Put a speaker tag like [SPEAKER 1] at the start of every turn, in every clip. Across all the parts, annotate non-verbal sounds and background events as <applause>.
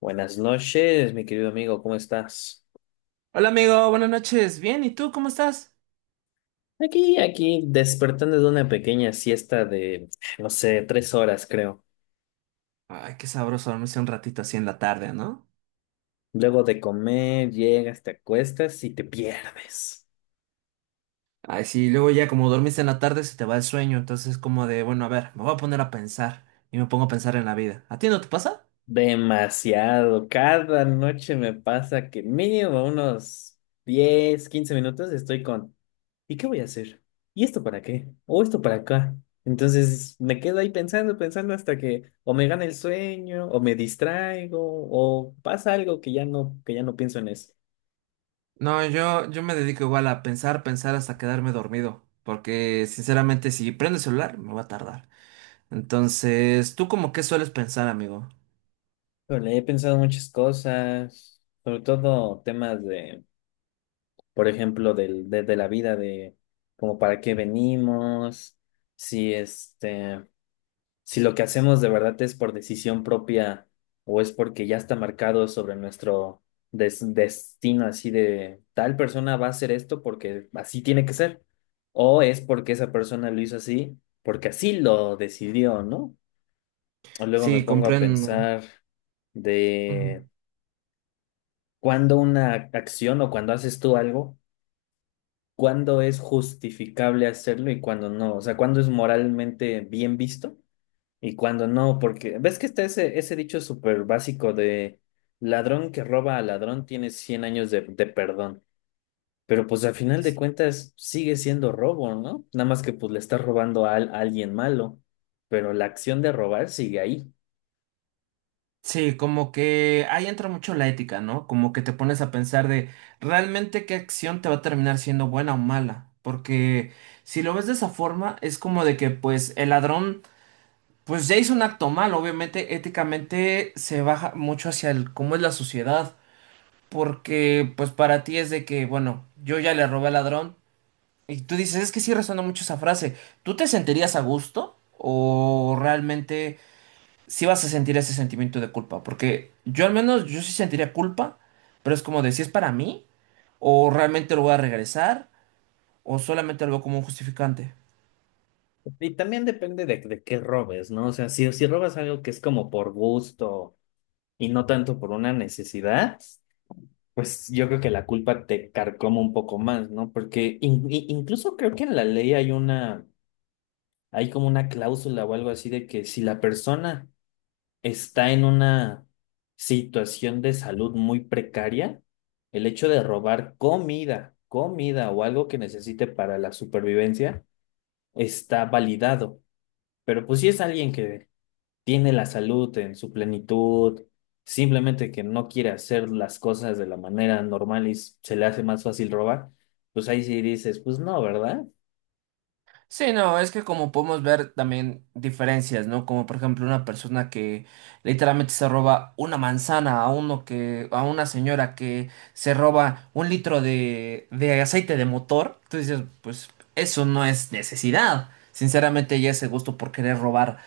[SPEAKER 1] Buenas noches, mi querido amigo, ¿cómo estás?
[SPEAKER 2] Hola amigo, buenas noches. Bien, ¿y tú cómo estás?
[SPEAKER 1] Aquí, despertando de una pequeña siesta de, no sé, 3 horas, creo.
[SPEAKER 2] Ay, qué sabroso dormirse un ratito así en la tarde, ¿no?
[SPEAKER 1] Luego de comer, llegas, te acuestas y te pierdes.
[SPEAKER 2] Ay, sí, luego ya como dormiste en la tarde se te va el sueño, entonces es como de, bueno, a ver, me voy a poner a pensar y me pongo a pensar en la vida. ¿A ti no te pasa?
[SPEAKER 1] Demasiado. Cada noche me pasa que mínimo unos 10, 15 minutos estoy con ¿y qué voy a hacer? ¿Y esto para qué? ¿O esto para acá? Entonces me quedo ahí pensando, pensando hasta que o me gana el sueño, o me distraigo, o pasa algo que ya no pienso en eso.
[SPEAKER 2] No, yo me dedico igual a pensar, pensar hasta quedarme dormido, porque sinceramente si prendo el celular me va a tardar. Entonces, ¿tú como qué sueles pensar, amigo?
[SPEAKER 1] Pero le he pensado muchas cosas, sobre todo temas de, por ejemplo, de la vida, de como para qué venimos, si si lo que hacemos de verdad es por decisión propia o es porque ya está marcado sobre nuestro destino, así de tal persona va a hacer esto porque así tiene que ser, o es porque esa persona lo hizo así porque así lo decidió, ¿no? O luego me
[SPEAKER 2] Sí,
[SPEAKER 1] pongo a
[SPEAKER 2] comprendo.
[SPEAKER 1] pensar
[SPEAKER 2] Ujú.
[SPEAKER 1] de cuándo una acción o cuando haces tú algo, cuándo es justificable hacerlo y cuándo no, o sea, cuándo es moralmente bien visto y cuando no, porque ves que está ese dicho súper básico de ladrón que roba a ladrón tiene 100 años de perdón, pero pues al final de cuentas sigue siendo robo, ¿no? Nada más que pues le estás robando a alguien malo, pero la acción de robar sigue ahí.
[SPEAKER 2] Sí, como que ahí entra mucho la ética, ¿no? Como que te pones a pensar de realmente qué acción te va a terminar siendo buena o mala. Porque si lo ves de esa forma, es como de que pues el ladrón pues ya hizo un acto mal. Obviamente, éticamente se baja mucho hacia el cómo es la sociedad. Porque pues para ti es de que, bueno, yo ya le robé al ladrón. Y tú dices, es que sí resuena mucho esa frase. ¿Tú te sentirías a gusto? ¿O realmente sí vas a sentir ese sentimiento de culpa? Porque yo al menos, yo sí sentiría culpa, pero es como de si es para mí, o realmente lo voy a regresar, o solamente algo como un justificante.
[SPEAKER 1] Y también depende de qué robes, ¿no? O sea, si robas algo que es como por gusto y no tanto por una necesidad, pues yo creo que la culpa te carcoma un poco más, ¿no? Porque incluso creo que en la ley hay una hay como una cláusula o algo así de que si la persona está en una situación de salud muy precaria, el hecho de robar comida o algo que necesite para la supervivencia está validado. Pero pues si es alguien que tiene la salud en su plenitud, simplemente que no quiere hacer las cosas de la manera normal y se le hace más fácil robar, pues ahí sí dices, pues no, ¿verdad?
[SPEAKER 2] Sí, no, es que como podemos ver también diferencias, ¿no? Como por ejemplo una persona que literalmente se roba una manzana a uno que, a una señora que se roba un litro de aceite de motor, tú dices, pues eso no es necesidad. Sinceramente ya ese gusto por querer robar.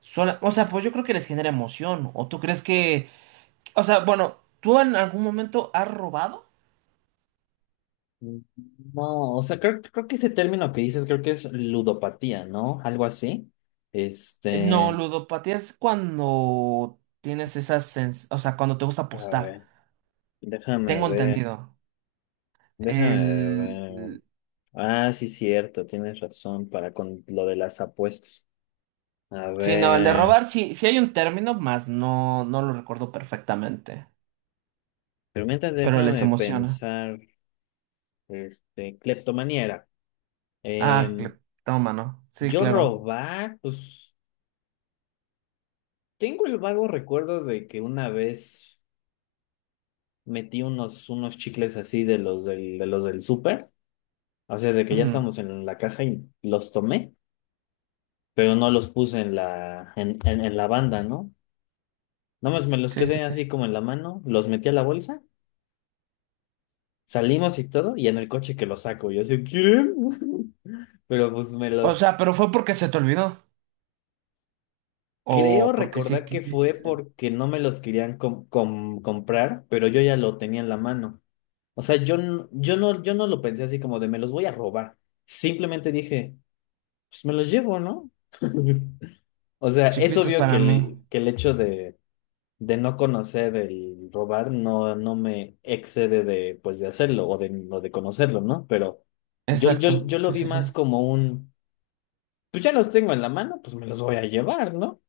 [SPEAKER 2] O sea, pues yo creo que les genera emoción. ¿O tú crees que... O sea, bueno, ¿tú en algún momento has robado?
[SPEAKER 1] No, o sea, creo que ese término que dices, creo que es ludopatía, ¿no? Algo así.
[SPEAKER 2] No,
[SPEAKER 1] Este,
[SPEAKER 2] ludopatía es cuando tienes esas... O sea, cuando te gusta
[SPEAKER 1] a
[SPEAKER 2] apostar.
[SPEAKER 1] ver, déjame
[SPEAKER 2] Tengo
[SPEAKER 1] ver,
[SPEAKER 2] entendido.
[SPEAKER 1] déjame
[SPEAKER 2] El...
[SPEAKER 1] ver.
[SPEAKER 2] el-
[SPEAKER 1] Ah, sí, cierto, tienes razón para con lo de las apuestas. A
[SPEAKER 2] Sí, no, el de
[SPEAKER 1] ver,
[SPEAKER 2] robar sí, sí hay un término, más no, no lo recuerdo perfectamente.
[SPEAKER 1] pero mientras
[SPEAKER 2] Pero les
[SPEAKER 1] déjame
[SPEAKER 2] emociona.
[SPEAKER 1] pensar, cleptomanía era.
[SPEAKER 2] Ah,
[SPEAKER 1] Em,
[SPEAKER 2] toma, ¿no? Sí,
[SPEAKER 1] yo
[SPEAKER 2] claro.
[SPEAKER 1] robar, pues tengo el vago recuerdo de que una vez metí unos chicles así de los del súper. O sea, de que ya
[SPEAKER 2] Ujú.
[SPEAKER 1] estamos en la caja y los tomé, pero no los puse en la banda, ¿no? Nada más me los
[SPEAKER 2] Sí, sí,
[SPEAKER 1] quedé
[SPEAKER 2] sí.
[SPEAKER 1] así como en la mano, los metí a la bolsa, salimos y todo, y en el coche que los saco. Yo así, ¿quieren? <laughs> Pero pues me
[SPEAKER 2] O
[SPEAKER 1] los...
[SPEAKER 2] sea, pero fue porque se te olvidó.
[SPEAKER 1] Creo
[SPEAKER 2] O porque sí
[SPEAKER 1] recordar que
[SPEAKER 2] quisiste
[SPEAKER 1] fue
[SPEAKER 2] ser.
[SPEAKER 1] porque no me los querían comprar, pero yo ya lo tenía en la mano. O sea, yo no lo pensé así como de me los voy a robar. Simplemente dije, pues me los llevo, ¿no? <laughs> O sea, es
[SPEAKER 2] Chiquitos
[SPEAKER 1] obvio que
[SPEAKER 2] para mí.
[SPEAKER 1] el hecho de, no conocer el robar no, no me excede de, pues, de hacerlo o de conocerlo, ¿no? Pero yo, yo,
[SPEAKER 2] Exacto,
[SPEAKER 1] yo lo
[SPEAKER 2] sí,
[SPEAKER 1] vi
[SPEAKER 2] sí, sí.
[SPEAKER 1] más como un, pues ya los tengo en la mano, pues me los voy a llevar, ¿no?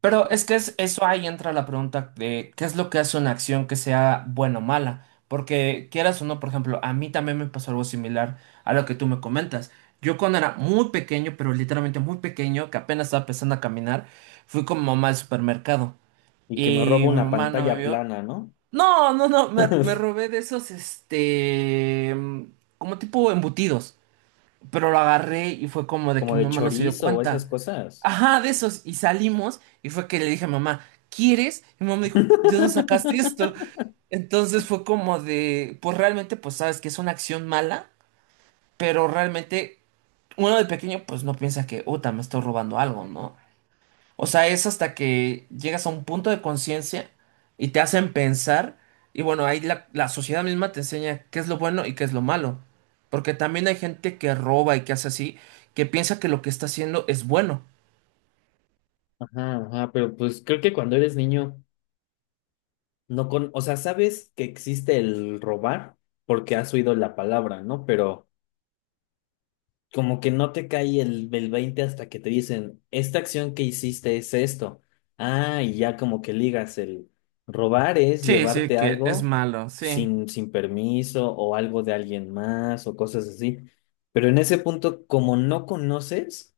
[SPEAKER 2] Pero es que es, eso ahí entra la pregunta de qué es lo que hace una acción que sea buena o mala. Porque quieras o no, por ejemplo, a mí también me pasó algo similar a lo que tú me comentas. Yo cuando era muy pequeño, pero literalmente muy pequeño, que apenas estaba empezando a caminar, fui con mi mamá al supermercado
[SPEAKER 1] Y que me
[SPEAKER 2] y
[SPEAKER 1] robo
[SPEAKER 2] mi
[SPEAKER 1] una
[SPEAKER 2] mamá no me
[SPEAKER 1] pantalla
[SPEAKER 2] vio.
[SPEAKER 1] plana, ¿no?
[SPEAKER 2] No, no, no, me robé de esos, este, mm, como tipo embutidos. Pero lo agarré y fue como de que
[SPEAKER 1] Como
[SPEAKER 2] mi
[SPEAKER 1] de
[SPEAKER 2] mamá no se dio
[SPEAKER 1] chorizo o esas
[SPEAKER 2] cuenta.
[SPEAKER 1] cosas.
[SPEAKER 2] Ajá, de esos. Y salimos y fue que le dije a mamá, ¿quieres? Y mi mamá me dijo, ¿de dónde sacaste esto?
[SPEAKER 1] <laughs>
[SPEAKER 2] Entonces fue como de, pues realmente, pues sabes que es una acción mala, pero realmente uno de pequeño pues no piensa que, uta, me estoy robando algo, ¿no? O sea, es hasta que llegas a un punto de conciencia y te hacen pensar. Y bueno, ahí la sociedad misma te enseña qué es lo bueno y qué es lo malo. Porque también hay gente que roba y que hace así, que piensa que lo que está haciendo es bueno.
[SPEAKER 1] Ajá, ajá, pero pues creo que cuando eres niño, no con, o sea, sabes que existe el robar porque has oído la palabra, ¿no? Pero... como que no te cae el 20 hasta que te dicen, esta acción que hiciste es esto. Ah, y ya como que ligas el robar es
[SPEAKER 2] Sí, sí,
[SPEAKER 1] llevarte
[SPEAKER 2] que es
[SPEAKER 1] algo
[SPEAKER 2] malo, sí.
[SPEAKER 1] sin permiso o algo de alguien más o cosas así. Pero en ese punto, como no conoces,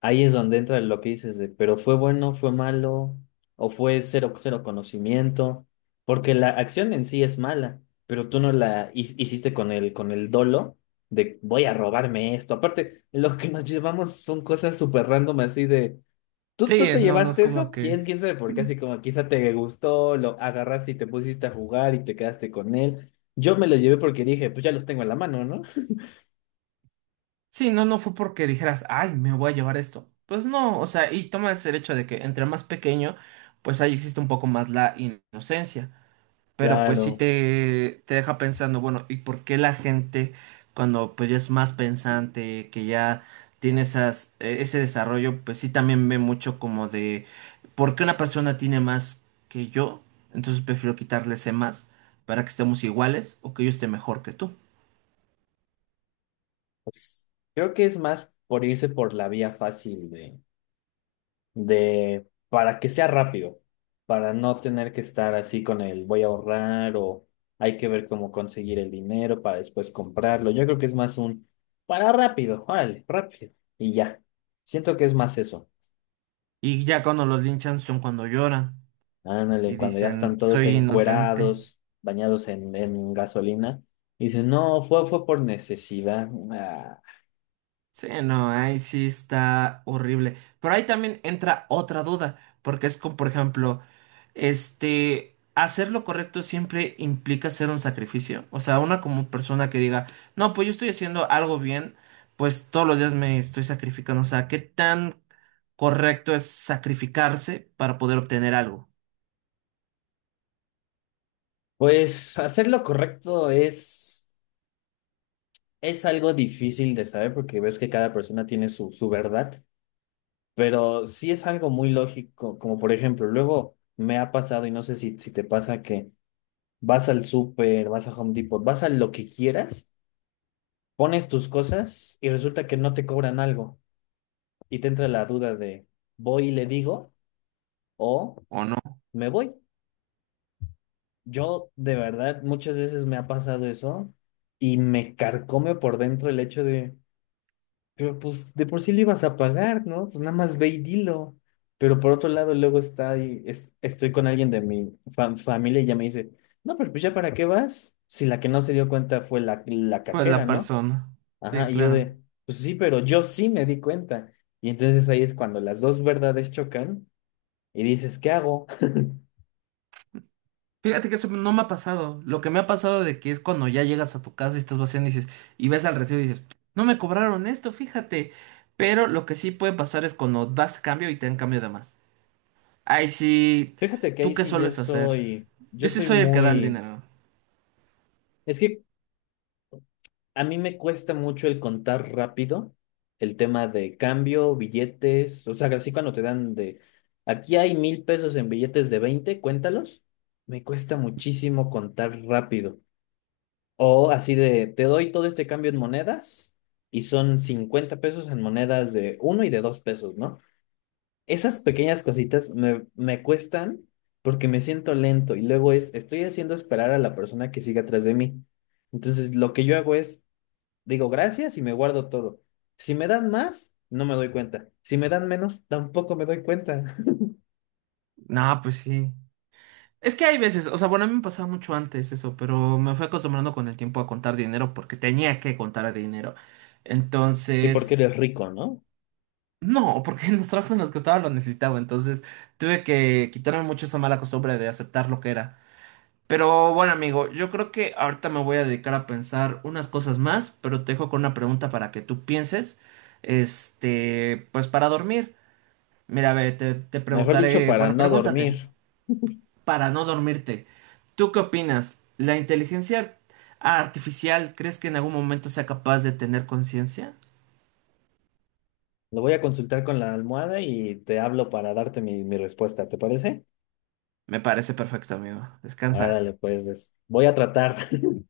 [SPEAKER 1] ahí es donde entra lo que dices de, pero fue bueno, fue malo, o fue cero, cero conocimiento, porque la acción en sí es mala, pero tú no la hiciste con el dolo de voy a robarme esto. Aparte, lo que nos llevamos son cosas súper random así de, ¿tú,
[SPEAKER 2] Sí,
[SPEAKER 1] tú te
[SPEAKER 2] no, no es
[SPEAKER 1] llevaste
[SPEAKER 2] como
[SPEAKER 1] eso?
[SPEAKER 2] que...
[SPEAKER 1] ¿Quién sabe por qué?
[SPEAKER 2] Mm.
[SPEAKER 1] Así como quizá te gustó, lo agarraste y te pusiste a jugar y te quedaste con él. Yo me lo llevé porque dije, pues ya los tengo en la mano, ¿no?
[SPEAKER 2] Sí, no, no fue porque dijeras, ay, me voy a llevar esto. Pues no, o sea, y tomas el hecho de que entre más pequeño, pues ahí existe un poco más la inocencia. Pero pues sí
[SPEAKER 1] Claro.
[SPEAKER 2] te deja pensando, bueno, ¿y por qué la gente cuando pues ya es más pensante, que ya tiene esas, ese desarrollo, pues sí también ve mucho como de por qué una persona tiene más que yo? Entonces prefiero quitarle ese más para que estemos iguales o que yo esté mejor que tú.
[SPEAKER 1] Pues, creo que es más por irse por la vía fácil de, para que sea rápido, para no tener que estar así con el voy a ahorrar o hay que ver cómo conseguir el dinero para después comprarlo. Yo creo que es más un para rápido, órale, rápido y ya. Siento que es más eso.
[SPEAKER 2] Y ya cuando los linchan son cuando lloran
[SPEAKER 1] Ándale,
[SPEAKER 2] y
[SPEAKER 1] cuando ya
[SPEAKER 2] dicen,
[SPEAKER 1] están todos
[SPEAKER 2] soy inocente.
[SPEAKER 1] encuerados, bañados en gasolina, dicen, no, fue por necesidad. Ah,
[SPEAKER 2] Sí, no, ahí sí está horrible. Pero ahí también entra otra duda, porque es como, por ejemplo, este, hacer lo correcto siempre implica hacer un sacrificio. O sea, una como persona que diga, no, pues yo estoy haciendo algo bien, pues todos los días me estoy sacrificando. O sea, ¿qué tan correcto es sacrificarse para poder obtener algo?
[SPEAKER 1] pues hacer lo correcto es algo difícil de saber porque ves que cada persona tiene su verdad, pero sí es algo muy lógico, como por ejemplo, luego me ha pasado y no sé si te pasa que vas al súper, vas a Home Depot, vas a lo que quieras, pones tus cosas y resulta que no te cobran algo y te entra la duda de voy y le digo o
[SPEAKER 2] ¿O no?
[SPEAKER 1] me voy. Yo de verdad muchas veces me ha pasado eso y me carcome por dentro el hecho de... Pero pues de por sí lo ibas a pagar, ¿no? Pues nada más ve y dilo. Pero por otro lado, luego está ahí, estoy con alguien de mi familia y ya me dice, no, pero pues ya para qué vas, si la que no se dio cuenta fue la
[SPEAKER 2] Pues
[SPEAKER 1] cajera,
[SPEAKER 2] la
[SPEAKER 1] ¿no?
[SPEAKER 2] persona. Sí,
[SPEAKER 1] Ajá, y yo
[SPEAKER 2] claro.
[SPEAKER 1] de, pues sí, pero yo sí me di cuenta. Y entonces ahí es cuando las dos verdades chocan y dices, ¿qué hago? <laughs>
[SPEAKER 2] Fíjate que eso no me ha pasado. Lo que me ha pasado de que es cuando ya llegas a tu casa y estás vaciando y dices, y ves al recibo y dices, no me cobraron esto, fíjate. Pero lo que sí puede pasar es cuando das cambio y te dan cambio de más. Ay, sí,
[SPEAKER 1] Fíjate que
[SPEAKER 2] ¿tú
[SPEAKER 1] ahí
[SPEAKER 2] qué
[SPEAKER 1] sí yo
[SPEAKER 2] sueles hacer?
[SPEAKER 1] soy,
[SPEAKER 2] Yo
[SPEAKER 1] yo
[SPEAKER 2] sí
[SPEAKER 1] soy
[SPEAKER 2] soy el que da el
[SPEAKER 1] muy,
[SPEAKER 2] dinero.
[SPEAKER 1] es que a mí me cuesta mucho el contar rápido, el tema de cambio, billetes, o sea, así cuando te dan de, aquí hay 1000 pesos en billetes de 20 cuéntalos, me cuesta muchísimo contar rápido. O así de, te doy todo este cambio en monedas y son 50 pesos en monedas de uno y de 2 pesos, ¿no? Esas pequeñas cositas me cuestan porque me siento lento y luego es, estoy haciendo esperar a la persona que sigue atrás de mí. Entonces, lo que yo hago es digo gracias y me guardo todo. Si me dan más, no me doy cuenta. Si me dan menos, tampoco me doy cuenta. <laughs>
[SPEAKER 2] No, pues sí. Es que hay veces, o sea, bueno, a mí me pasaba mucho antes eso, pero me fui acostumbrando con el tiempo a contar dinero porque tenía que contar dinero.
[SPEAKER 1] Y porque
[SPEAKER 2] Entonces,
[SPEAKER 1] eres rico, ¿no?
[SPEAKER 2] no, porque en los trabajos en los que estaba lo necesitaba, entonces tuve que quitarme mucho esa mala costumbre de aceptar lo que era. Pero bueno, amigo, yo creo que ahorita me voy a dedicar a pensar unas cosas más, pero te dejo con una pregunta para que tú pienses, este, pues para dormir. Mira, ve, te
[SPEAKER 1] Mejor dicho,
[SPEAKER 2] preguntaré,
[SPEAKER 1] para
[SPEAKER 2] bueno,
[SPEAKER 1] no
[SPEAKER 2] pregúntate,
[SPEAKER 1] dormir.
[SPEAKER 2] para no dormirte, ¿tú qué opinas? ¿La inteligencia artificial crees que en algún momento sea capaz de tener conciencia?
[SPEAKER 1] Lo voy a consultar con la almohada y te hablo para darte mi respuesta, ¿te parece?
[SPEAKER 2] Me parece perfecto, amigo. Descansa.
[SPEAKER 1] Órale, pues voy a tratar. <laughs>